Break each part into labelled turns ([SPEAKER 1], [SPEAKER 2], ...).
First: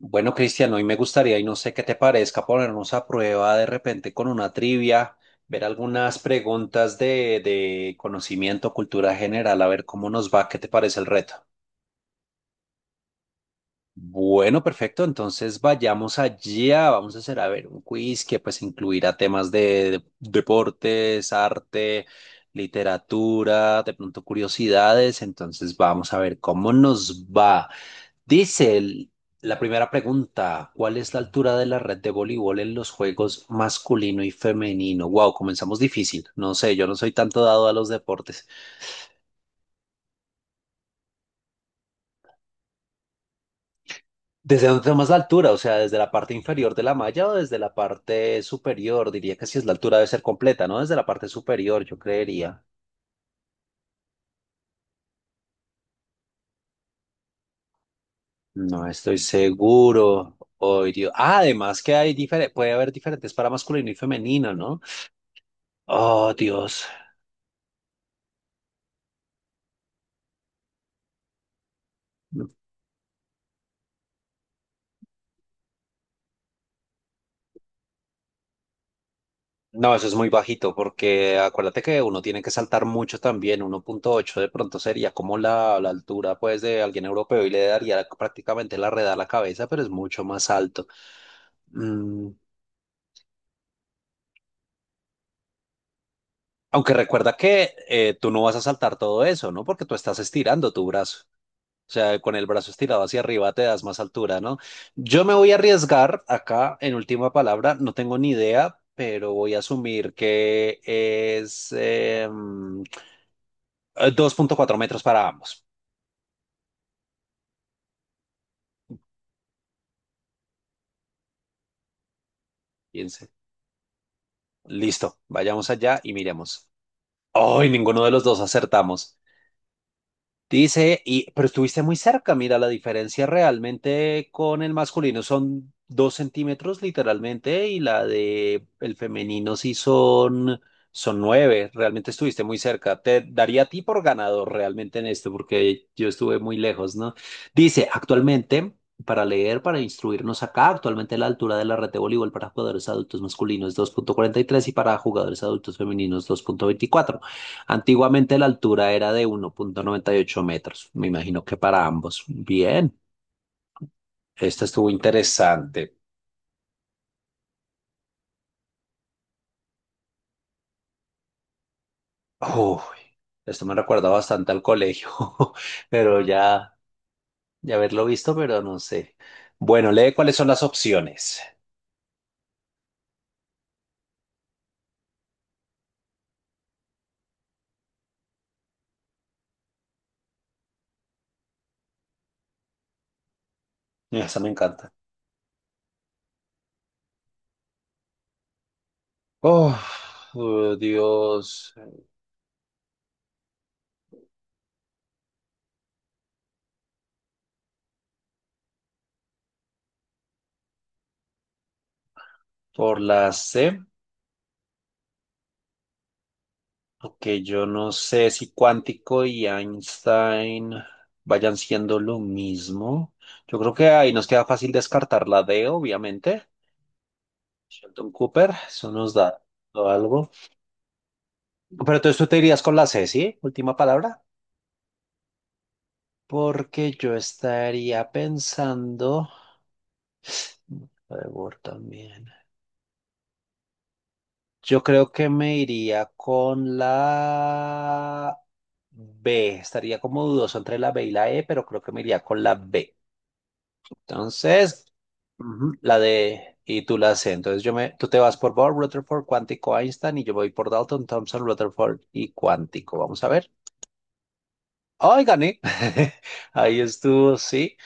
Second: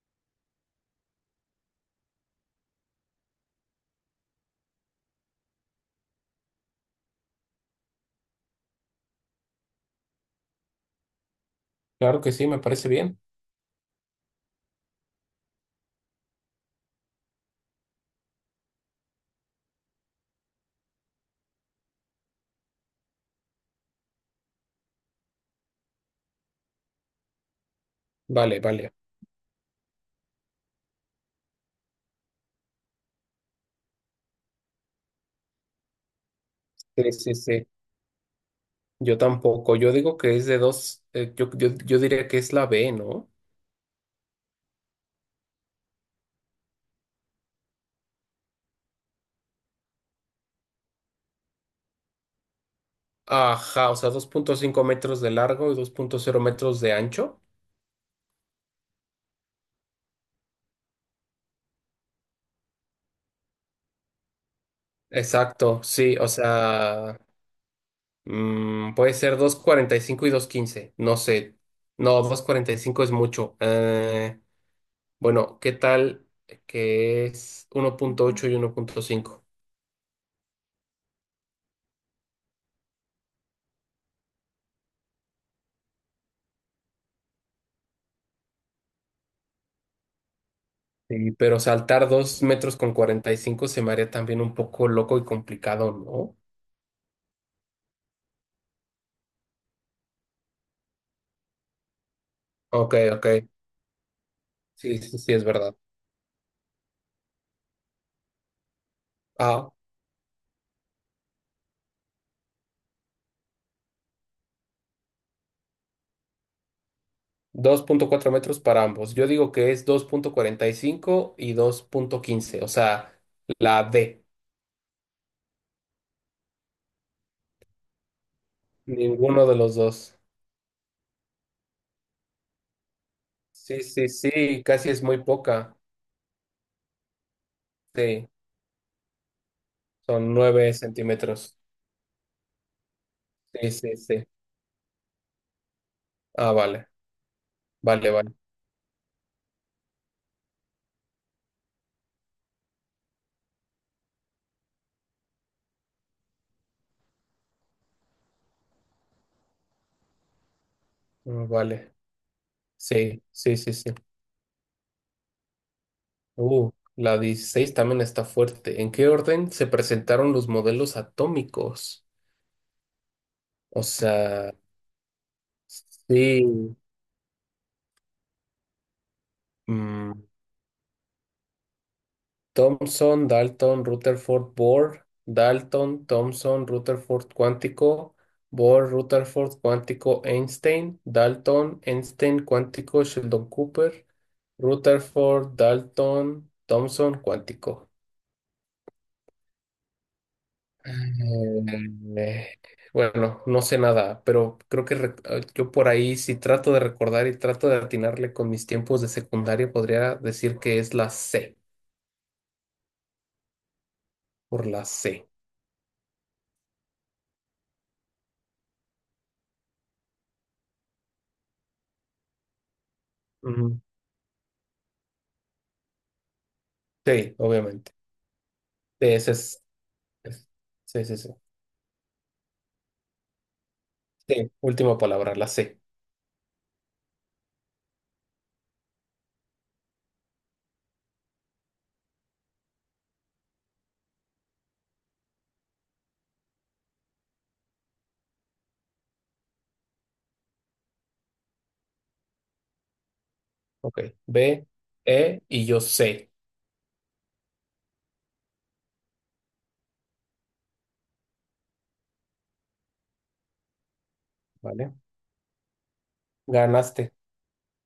[SPEAKER 1] Bueno, Cristian, hoy me gustaría, y no sé qué te parezca, ponernos a prueba de repente con una trivia, ver algunas preguntas de conocimiento, cultura general, a ver cómo nos va, qué te parece el reto.
[SPEAKER 2] Claro que sí, me parece bien.
[SPEAKER 1] Bueno, perfecto, entonces vayamos allá, vamos a hacer, a ver, un quiz que pues incluirá temas deportes, arte, literatura, de pronto curiosidades, entonces vamos a ver cómo nos va.
[SPEAKER 2] Vale,
[SPEAKER 1] Dice
[SPEAKER 2] vale.
[SPEAKER 1] la primera pregunta, ¿cuál es la altura de la red de voleibol en los juegos masculino y femenino? Wow, comenzamos difícil. No sé, yo no soy
[SPEAKER 2] Sí, sí,
[SPEAKER 1] tanto dado
[SPEAKER 2] sí.
[SPEAKER 1] a los deportes.
[SPEAKER 2] Yo tampoco. Yo digo que es de dos, yo diría que es la B, ¿no?
[SPEAKER 1] ¿Desde dónde tomas la altura? O sea, ¿desde la parte inferior de la malla o desde la parte superior? Diría que si es la altura debe ser completa, ¿no? Desde la parte superior, yo creería.
[SPEAKER 2] Ajá, o sea, 2,5 metros de largo y 2,0 metros de ancho.
[SPEAKER 1] No estoy seguro. Oh, Dios. Ah, además que hay puede haber diferentes para masculino y femenino, ¿no?
[SPEAKER 2] Exacto, sí, o
[SPEAKER 1] Oh, Dios.
[SPEAKER 2] sea, puede ser 2,45 y 2,15. No sé. No, 2,45 es mucho. Bueno, ¿qué tal que es 1,8 y 1,5?
[SPEAKER 1] No, eso es muy bajito porque acuérdate que uno tiene que saltar mucho también. 1.8, de pronto sería como la altura pues de alguien europeo y le daría prácticamente la red a la cabeza, pero es mucho más alto.
[SPEAKER 2] Sí, pero saltar
[SPEAKER 1] Mm,
[SPEAKER 2] 2,45 metros se me haría también un poco loco y complicado, ¿no?
[SPEAKER 1] aunque recuerda que tú no vas a saltar todo eso, ¿no? Porque tú estás estirando tu brazo. O sea, con el brazo
[SPEAKER 2] Ok,
[SPEAKER 1] estirado hacia
[SPEAKER 2] ok.
[SPEAKER 1] arriba te das más altura, ¿no?
[SPEAKER 2] Sí, sí,
[SPEAKER 1] Yo
[SPEAKER 2] sí,
[SPEAKER 1] me
[SPEAKER 2] es
[SPEAKER 1] voy a
[SPEAKER 2] verdad.
[SPEAKER 1] arriesgar acá en última palabra, no tengo ni idea, pero voy a
[SPEAKER 2] Ah,
[SPEAKER 1] asumir que es 2.4 metros para ambos.
[SPEAKER 2] 2,4 metros para ambos. Yo digo que es 2,45 y 2,15. O sea,
[SPEAKER 1] Piense.
[SPEAKER 2] la D.
[SPEAKER 1] Listo, vayamos allá y miremos. ¡Ay, ninguno de los dos acertamos!
[SPEAKER 2] Ninguno de los dos.
[SPEAKER 1] Dice, y, pero estuviste muy cerca, mira, la diferencia
[SPEAKER 2] Sí, sí,
[SPEAKER 1] realmente con
[SPEAKER 2] sí,
[SPEAKER 1] el
[SPEAKER 2] casi es muy
[SPEAKER 1] masculino son
[SPEAKER 2] poca.
[SPEAKER 1] 2 centímetros literalmente y la
[SPEAKER 2] Sí,
[SPEAKER 1] de el femenino sí
[SPEAKER 2] son
[SPEAKER 1] son,
[SPEAKER 2] 9
[SPEAKER 1] son
[SPEAKER 2] centímetros.
[SPEAKER 1] nueve, realmente estuviste muy cerca. Te daría a
[SPEAKER 2] Sí,
[SPEAKER 1] ti
[SPEAKER 2] sí,
[SPEAKER 1] por
[SPEAKER 2] sí.
[SPEAKER 1] ganador realmente en esto porque yo estuve
[SPEAKER 2] Ah,
[SPEAKER 1] muy
[SPEAKER 2] vale,
[SPEAKER 1] lejos, ¿no? Dice,
[SPEAKER 2] vale, vale.
[SPEAKER 1] actualmente, para leer, para instruirnos acá, actualmente la altura de la red de voleibol para jugadores adultos masculinos es 2.43 y para jugadores adultos femeninos 2.24. Antiguamente la altura era de 1.98 metros. Me imagino
[SPEAKER 2] Mm,
[SPEAKER 1] que para
[SPEAKER 2] vale.
[SPEAKER 1] ambos. Bien,
[SPEAKER 2] Sí, sí, sí, sí.
[SPEAKER 1] esta estuvo interesante.
[SPEAKER 2] La 16 también está fuerte. ¿En qué orden se presentaron los modelos atómicos?
[SPEAKER 1] Uy, esto me
[SPEAKER 2] O
[SPEAKER 1] recuerda bastante
[SPEAKER 2] sea,
[SPEAKER 1] al colegio, pero ya,
[SPEAKER 2] sí.
[SPEAKER 1] ya haberlo visto, pero no sé. Bueno, lee
[SPEAKER 2] mm,
[SPEAKER 1] cuáles son las opciones.
[SPEAKER 2] Thomson, Dalton, Rutherford, Bohr, Dalton, Thomson, Rutherford cuántico, Bohr, Rutherford cuántico, Einstein, Dalton, Einstein cuántico, Sheldon Cooper,
[SPEAKER 1] Esa me encanta.
[SPEAKER 2] Rutherford, Dalton, Thomson cuántico.
[SPEAKER 1] Oh, oh, Dios,
[SPEAKER 2] Mm, Eh, bueno, no sé nada, pero creo que yo por ahí, si trato de recordar y trato de atinarle con mis tiempos de secundaria, podría decir que es la C,
[SPEAKER 1] por la C.
[SPEAKER 2] por la C.
[SPEAKER 1] Ok, yo no sé si cuántico y Einstein vayan siendo lo mismo. Yo creo
[SPEAKER 2] Ujú.
[SPEAKER 1] que ahí nos queda fácil descartar la D, obviamente.
[SPEAKER 2] Sí, obviamente.
[SPEAKER 1] Sheldon Cooper, eso
[SPEAKER 2] Sí,
[SPEAKER 1] nos
[SPEAKER 2] ese
[SPEAKER 1] da
[SPEAKER 2] es,
[SPEAKER 1] algo.
[SPEAKER 2] es- sí, sí, sí.
[SPEAKER 1] Pero entonces tú te irías con la C, ¿sí? Última palabra.
[SPEAKER 2] Sí, última palabra, la C.
[SPEAKER 1] Porque yo estaría pensando. Trevor también. Yo creo que me iría con la B. Estaría como dudoso entre la B y la E, pero creo que me iría con la B.
[SPEAKER 2] Ok. B,
[SPEAKER 1] Entonces,
[SPEAKER 2] E y
[SPEAKER 1] Ujú.
[SPEAKER 2] yo
[SPEAKER 1] La
[SPEAKER 2] C.
[SPEAKER 1] de, y tú la C. Entonces, tú te vas por Bohr, Rutherford, cuántico, Einstein, y yo voy por Dalton, thomson, Rutherford y cuántico. Vamos a ver.
[SPEAKER 2] ¿Vale?
[SPEAKER 1] ¡Ay, gané! Ahí
[SPEAKER 2] Ganaste.
[SPEAKER 1] estuvo, sí.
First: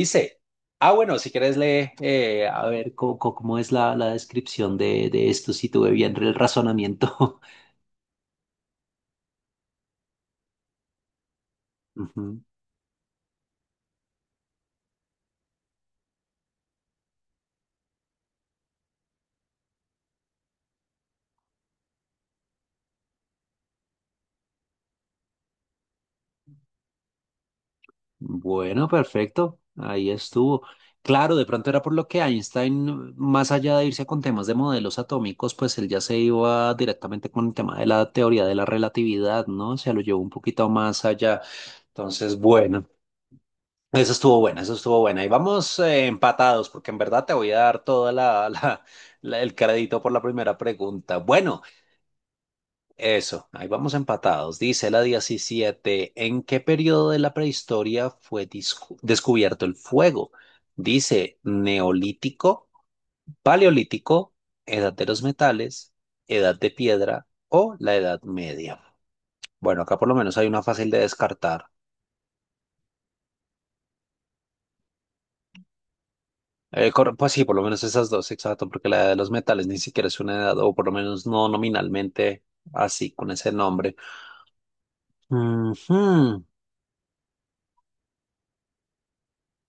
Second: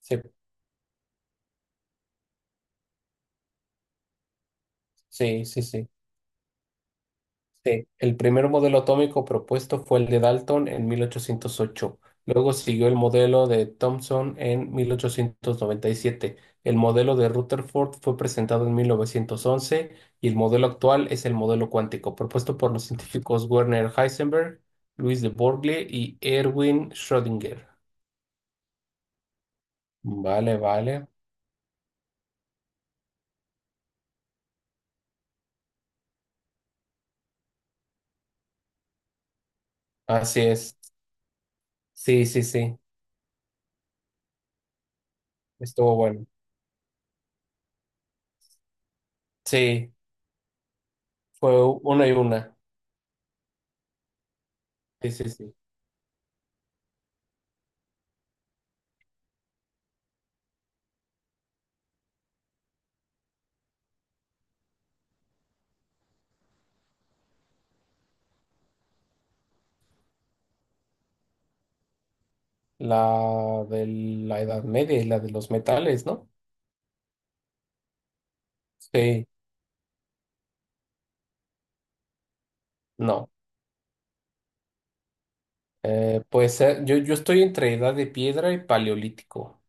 [SPEAKER 2] Sí,
[SPEAKER 1] ah, bueno, si quieres lee, a ver, cómo, es la descripción de
[SPEAKER 2] sí,
[SPEAKER 1] esto,
[SPEAKER 2] sí,
[SPEAKER 1] si
[SPEAKER 2] sí.
[SPEAKER 1] tuve bien el razonamiento.
[SPEAKER 2] Sí, el primer modelo atómico propuesto fue el de Dalton en mil ochocientos ocho.
[SPEAKER 1] Ujú.
[SPEAKER 2] Luego siguió el modelo de Thomson en 1897. El modelo de Rutherford fue presentado en 1911 y el modelo actual es el modelo cuántico, propuesto por los científicos Werner Heisenberg, Luis de Broglie y Erwin Schrödinger.
[SPEAKER 1] Bueno, perfecto. Ahí
[SPEAKER 2] Vale,
[SPEAKER 1] estuvo.
[SPEAKER 2] vale.
[SPEAKER 1] Claro, de pronto era por lo que Einstein, más allá de irse con temas de modelos atómicos, pues él ya se iba directamente con el tema de la teoría de la relatividad, ¿no? Se lo llevó un
[SPEAKER 2] Así
[SPEAKER 1] poquito
[SPEAKER 2] es.
[SPEAKER 1] más allá.
[SPEAKER 2] Sí,
[SPEAKER 1] Entonces,
[SPEAKER 2] sí, sí.
[SPEAKER 1] bueno, eso estuvo bueno, eso estuvo bueno. Y vamos
[SPEAKER 2] Estuvo bueno.
[SPEAKER 1] empatados, porque en verdad te voy a dar toda la, el
[SPEAKER 2] Sí,
[SPEAKER 1] crédito por la primera pregunta. Bueno,
[SPEAKER 2] fue una y una.
[SPEAKER 1] eso, ahí vamos empatados. Dice la
[SPEAKER 2] Sí, sí, sí.
[SPEAKER 1] 17. ¿En qué periodo de la prehistoria fue descubierto el fuego? Dice neolítico, paleolítico, edad de los metales, edad de piedra o la edad media. Bueno, acá por lo menos hay una fácil de descartar.
[SPEAKER 2] La de la Edad Media y la de los metales, ¿no?
[SPEAKER 1] Pues sí, por lo menos esas dos, exacto, porque la edad de
[SPEAKER 2] Sí,
[SPEAKER 1] los metales ni siquiera es una edad, o por lo menos no nominalmente así,
[SPEAKER 2] no.
[SPEAKER 1] con ese nombre. Ujú.
[SPEAKER 2] Pues yo estoy entre Edad de Piedra y Paleolítico.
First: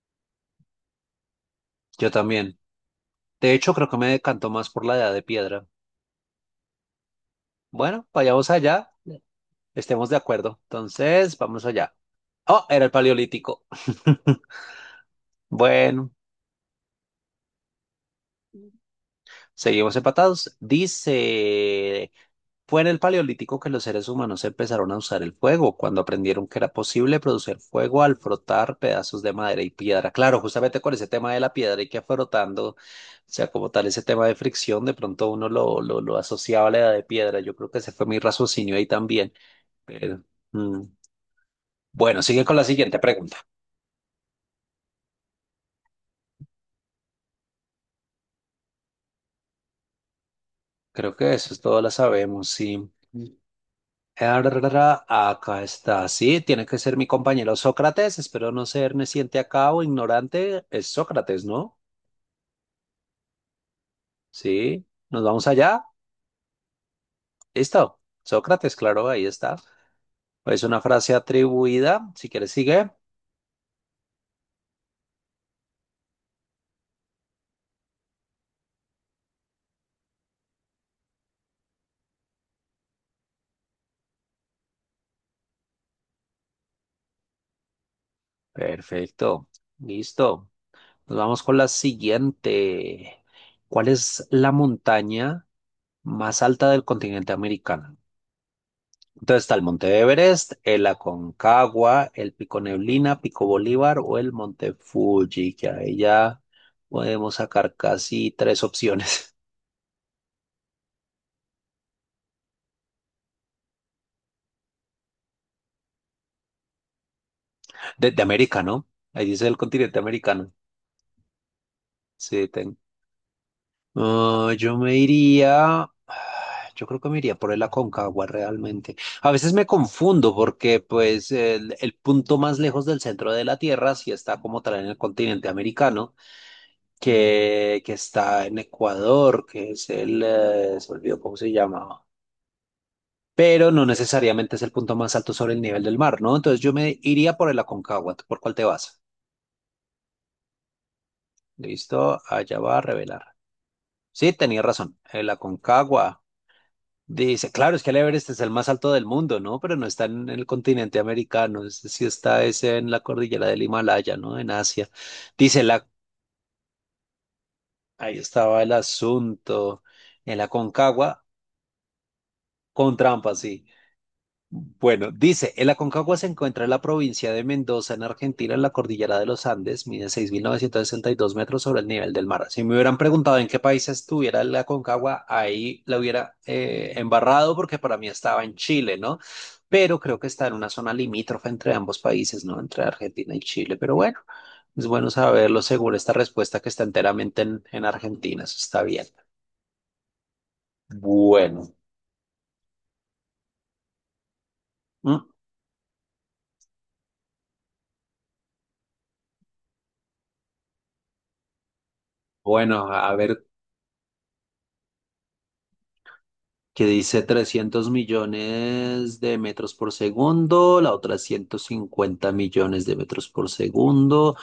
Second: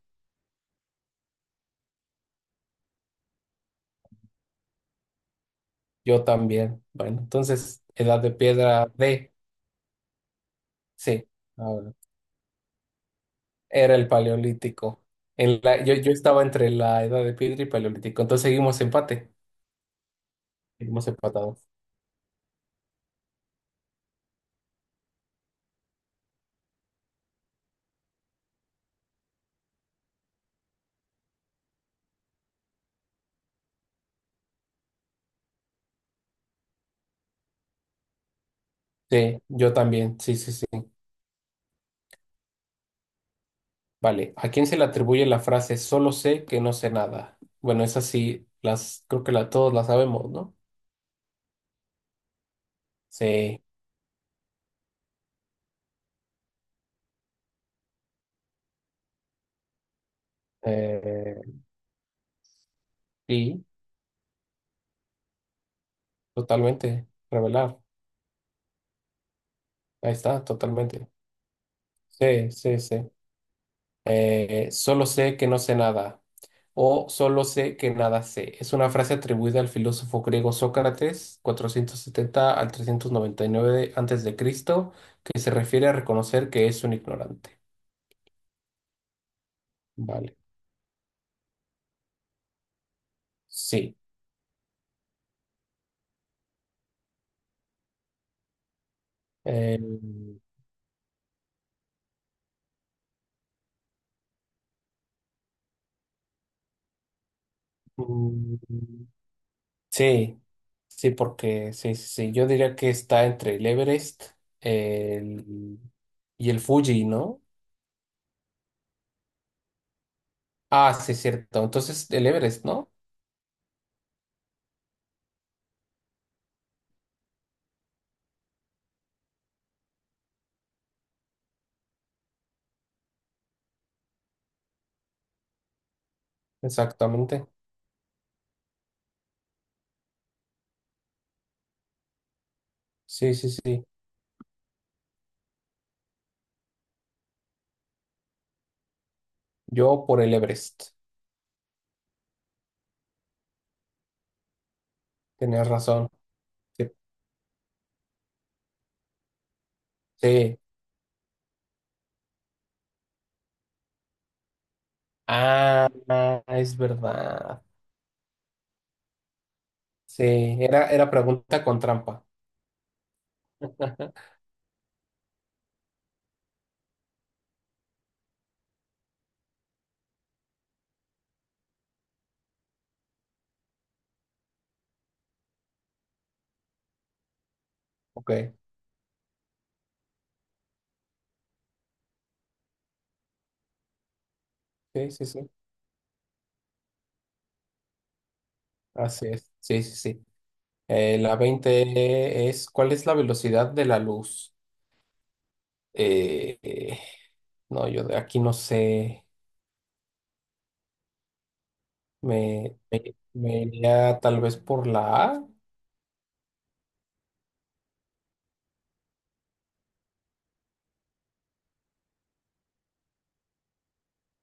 [SPEAKER 1] Yo también. De hecho, creo que me decantó más por la edad de piedra.
[SPEAKER 2] Yo también. Bueno, entonces,
[SPEAKER 1] Bueno,
[SPEAKER 2] Edad de
[SPEAKER 1] vayamos
[SPEAKER 2] Piedra
[SPEAKER 1] allá,
[SPEAKER 2] D,
[SPEAKER 1] estemos de acuerdo.
[SPEAKER 2] sí,
[SPEAKER 1] Entonces, vamos
[SPEAKER 2] ahora,
[SPEAKER 1] allá. Oh, era el paleolítico.
[SPEAKER 2] era el Paleolítico. En la, yo,
[SPEAKER 1] Bueno,
[SPEAKER 2] yo estaba entre la Edad de Piedra y Paleolítico. Entonces seguimos empate.
[SPEAKER 1] seguimos empatados.
[SPEAKER 2] Seguimos empatados.
[SPEAKER 1] Dice, fue en el paleolítico que los seres humanos empezaron a usar el fuego, cuando aprendieron que era posible producir fuego al frotar pedazos de madera y piedra. Claro, justamente con ese tema de la piedra y que frotando, o sea, como tal ese tema de fricción, de pronto uno lo, lo asociaba a la edad de piedra. Yo creo que ese fue mi raciocinio ahí también.
[SPEAKER 2] Sí, yo también.
[SPEAKER 1] Pero,
[SPEAKER 2] Sí, sí, sí.
[SPEAKER 1] mm. Bueno, sigue con la siguiente pregunta.
[SPEAKER 2] Vale. ¿A quién se le atribuye la frase solo sé que no sé nada? Bueno, esas sí, las, creo que la, todos las sabemos, ¿no?
[SPEAKER 1] Creo que eso es todo, la sabemos, sí.
[SPEAKER 2] Sí,
[SPEAKER 1] Arrarara. Acá está, sí, tiene que ser mi compañero Sócrates. Espero no ser neciente acá o ignorante. Es
[SPEAKER 2] eh,
[SPEAKER 1] Sócrates, ¿no?
[SPEAKER 2] sí,
[SPEAKER 1] Sí, nos vamos allá.
[SPEAKER 2] totalmente, revelar.
[SPEAKER 1] Listo. Sócrates, claro, ahí está.
[SPEAKER 2] Ahí está,
[SPEAKER 1] Es una
[SPEAKER 2] totalmente.
[SPEAKER 1] frase atribuida. Si
[SPEAKER 2] Sí,
[SPEAKER 1] quieres,
[SPEAKER 2] sí,
[SPEAKER 1] sigue.
[SPEAKER 2] sí. Solo sé que no sé nada. O solo sé que nada sé. Es una frase atribuida al filósofo griego Sócrates, (470 al 399 a. C.), que se refiere a reconocer que es un ignorante.
[SPEAKER 1] Perfecto.
[SPEAKER 2] Vale.
[SPEAKER 1] Listo. Nos vamos con la siguiente. ¿Cuál
[SPEAKER 2] Sí.
[SPEAKER 1] es la montaña más alta del continente americano? Entonces está el
[SPEAKER 2] Eh,
[SPEAKER 1] Monte Everest, el Aconcagua, el Pico Neblina, Pico Bolívar o el Monte Fuji, que ahí ya podemos sacar casi
[SPEAKER 2] mm,
[SPEAKER 1] tres opciones
[SPEAKER 2] Sí, sí, porque sí, sí, sí. Yo diría que está entre el Everest el- y el Fuji, ¿no?
[SPEAKER 1] de América, ¿no? Ahí dice el continente americano.
[SPEAKER 2] Ah, sí, cierto. Entonces, el
[SPEAKER 1] Sí,
[SPEAKER 2] Everest, ¿no?
[SPEAKER 1] ah, yo me iría, yo creo que me iría por el Aconcagua realmente. A veces me confundo porque pues el punto más lejos del centro de la Tierra sí está como tal en el continente americano
[SPEAKER 2] Exactamente.
[SPEAKER 1] que está en Ecuador, que es se me olvidó cómo se llamaba,
[SPEAKER 2] Sí, sí,
[SPEAKER 1] pero no
[SPEAKER 2] sí.
[SPEAKER 1] necesariamente es el punto más alto sobre el nivel del mar, ¿no? Entonces yo me iría por el Aconcagua. ¿Tú por cuál te vas?
[SPEAKER 2] Yo por el Everest.
[SPEAKER 1] Listo, allá va a revelar. Sí, tenía razón, el
[SPEAKER 2] Tenías razón.
[SPEAKER 1] Aconcagua.
[SPEAKER 2] Sí.
[SPEAKER 1] Dice, claro, es que el Everest es el más alto del mundo, ¿no? Pero no está en el
[SPEAKER 2] Sí.
[SPEAKER 1] continente americano, es sí está ese en la cordillera del Himalaya, ¿no? En Asia. Dice,
[SPEAKER 2] Ah, ah, es verdad.
[SPEAKER 1] ahí estaba el asunto,
[SPEAKER 2] Sí,
[SPEAKER 1] el
[SPEAKER 2] era
[SPEAKER 1] Aconcagua,
[SPEAKER 2] pregunta con trampa.
[SPEAKER 1] con trampa, sí. Bueno, dice, el Aconcagua se encuentra en la provincia de Mendoza, en Argentina, en la cordillera de los Andes, mide 6.962 metros sobre el nivel del mar. Si me hubieran preguntado en qué país estuviera el Aconcagua, ahí la hubiera embarrado porque para mí estaba en
[SPEAKER 2] Ok.
[SPEAKER 1] Chile, ¿no? Pero creo que está en una zona limítrofe entre ambos países, ¿no? Entre Argentina y Chile. Pero bueno, es bueno
[SPEAKER 2] Sí, sí, sí.
[SPEAKER 1] saberlo según esta respuesta que está enteramente en Argentina, eso está bien.
[SPEAKER 2] Así es. Sí, sí, sí. La
[SPEAKER 1] Bueno,
[SPEAKER 2] 20 es, ¿cuál es la velocidad de la luz?
[SPEAKER 1] mm,
[SPEAKER 2] Eh, eh, no, yo de aquí no sé. Me,
[SPEAKER 1] bueno,
[SPEAKER 2] me,
[SPEAKER 1] a ver
[SPEAKER 2] me iría tal vez por la A.
[SPEAKER 1] que dice 300 millones de metros por segundo, la otra 150 millones de metros por segundo,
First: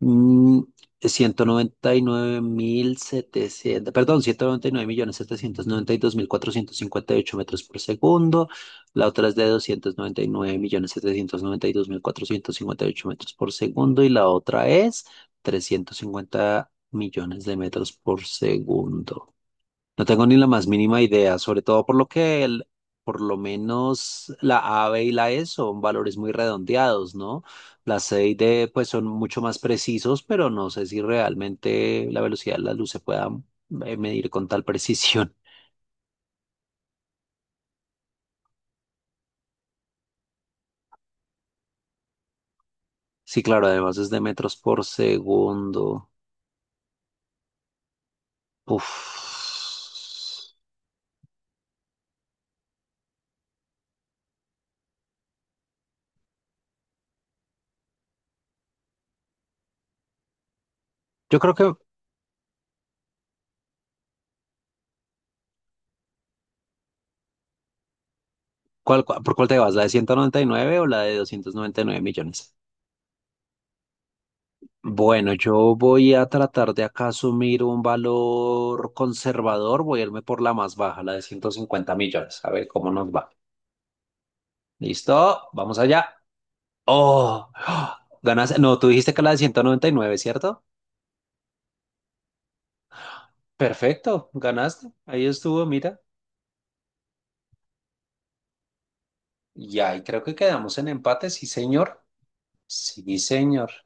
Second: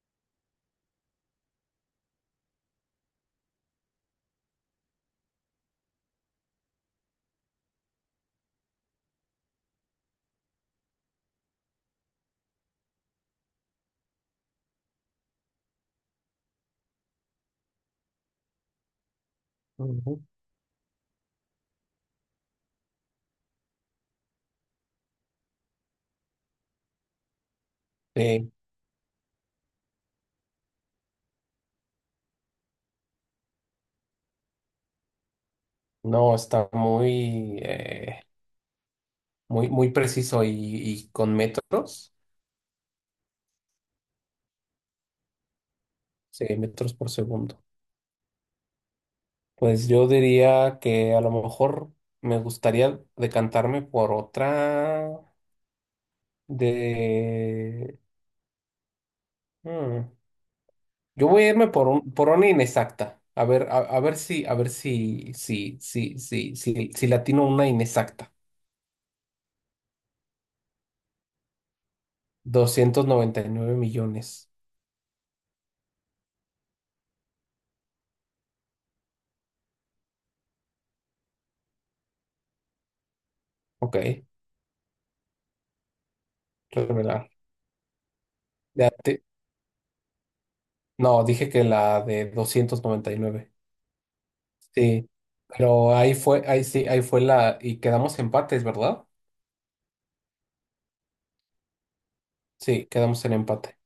[SPEAKER 1] mm, 199.700, perdón, 199.792.458 metros por segundo, la otra es de 299.792.458 metros por segundo y la otra es 350 millones de metros por segundo. No
[SPEAKER 2] Ujú.
[SPEAKER 1] tengo ni la más mínima idea, sobre todo por lo que por lo menos la A, B y la E son valores muy redondeados, ¿no? La C y
[SPEAKER 2] Eh,
[SPEAKER 1] D pues son mucho más precisos, pero no sé si realmente la velocidad de la luz se pueda medir con tal precisión.
[SPEAKER 2] no, está muy, muy, muy preciso y con metros.
[SPEAKER 1] Sí, claro, además es de metros por segundo.
[SPEAKER 2] Sí, metros por segundo.
[SPEAKER 1] Uf.
[SPEAKER 2] Pues yo diría que a lo mejor me gustaría decantarme por otra de. hmm, Yo
[SPEAKER 1] Yo
[SPEAKER 2] voy a
[SPEAKER 1] creo
[SPEAKER 2] irme
[SPEAKER 1] que,
[SPEAKER 2] por un, por una inexacta. A ver, a ver si, le atino una inexacta.
[SPEAKER 1] por cuál te vas? ¿La de 199 o la de 299 millones?
[SPEAKER 2] 299 millones.
[SPEAKER 1] Bueno, yo voy a tratar de acá asumir un valor conservador, voy a irme por la más baja, la de 150 millones, a ver cómo nos va.
[SPEAKER 2] Ok,
[SPEAKER 1] ¿Listo? Vamos allá.
[SPEAKER 2] revelar.
[SPEAKER 1] ¡Oh! ¡Ah! Ganaste. No, tú
[SPEAKER 2] Ya
[SPEAKER 1] dijiste que
[SPEAKER 2] te-
[SPEAKER 1] la de 199, ¿cierto?
[SPEAKER 2] No, dije que la de 299.
[SPEAKER 1] Perfecto, ganaste.
[SPEAKER 2] Sí,
[SPEAKER 1] Ahí estuvo,
[SPEAKER 2] pero
[SPEAKER 1] mira.
[SPEAKER 2] ahí fue, ahí sí, ahí fue la, y quedamos empates, ¿verdad?
[SPEAKER 1] Y ahí creo que quedamos en empate, sí, señor.
[SPEAKER 2] Sí,
[SPEAKER 1] Sí,
[SPEAKER 2] quedamos en
[SPEAKER 1] señor.
[SPEAKER 2] empate,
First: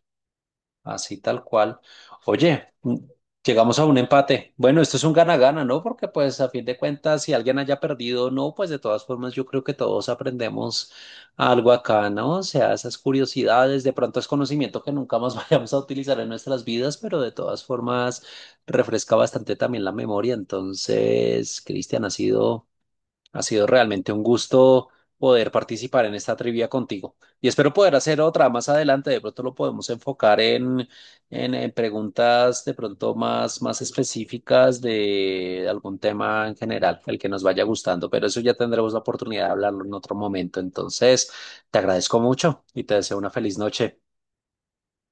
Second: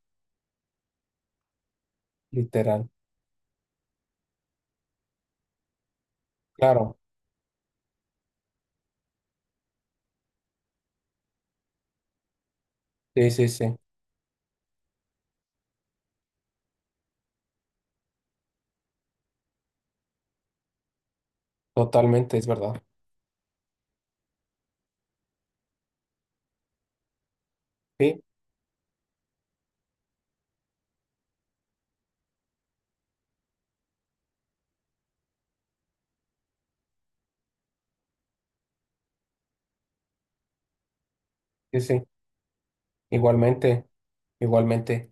[SPEAKER 1] Así tal cual. Oye,
[SPEAKER 2] literal.
[SPEAKER 1] llegamos a un empate. Bueno, esto es un gana-gana, ¿no? Porque pues a fin de
[SPEAKER 2] Claro,
[SPEAKER 1] cuentas, si alguien haya perdido o no, pues de todas formas yo creo que todos aprendemos algo acá, ¿no? O sea, esas
[SPEAKER 2] sí, sí, sí,
[SPEAKER 1] curiosidades, de pronto es conocimiento que nunca más vayamos a utilizar en nuestras vidas, pero de todas formas refresca bastante también la memoria. Entonces, Cristian, ha
[SPEAKER 2] totalmente, es
[SPEAKER 1] sido
[SPEAKER 2] verdad.
[SPEAKER 1] ha sido realmente un gusto poder participar en esta trivia contigo y espero poder hacer
[SPEAKER 2] Sí,
[SPEAKER 1] otra más adelante. De pronto lo podemos enfocar en, preguntas de pronto más específicas de algún tema en general, el que nos vaya gustando, pero eso ya tendremos la oportunidad de hablarlo en otro momento. Entonces, te
[SPEAKER 2] sí, sí,
[SPEAKER 1] agradezco mucho y te deseo una feliz
[SPEAKER 2] igualmente,
[SPEAKER 1] noche.
[SPEAKER 2] igualmente.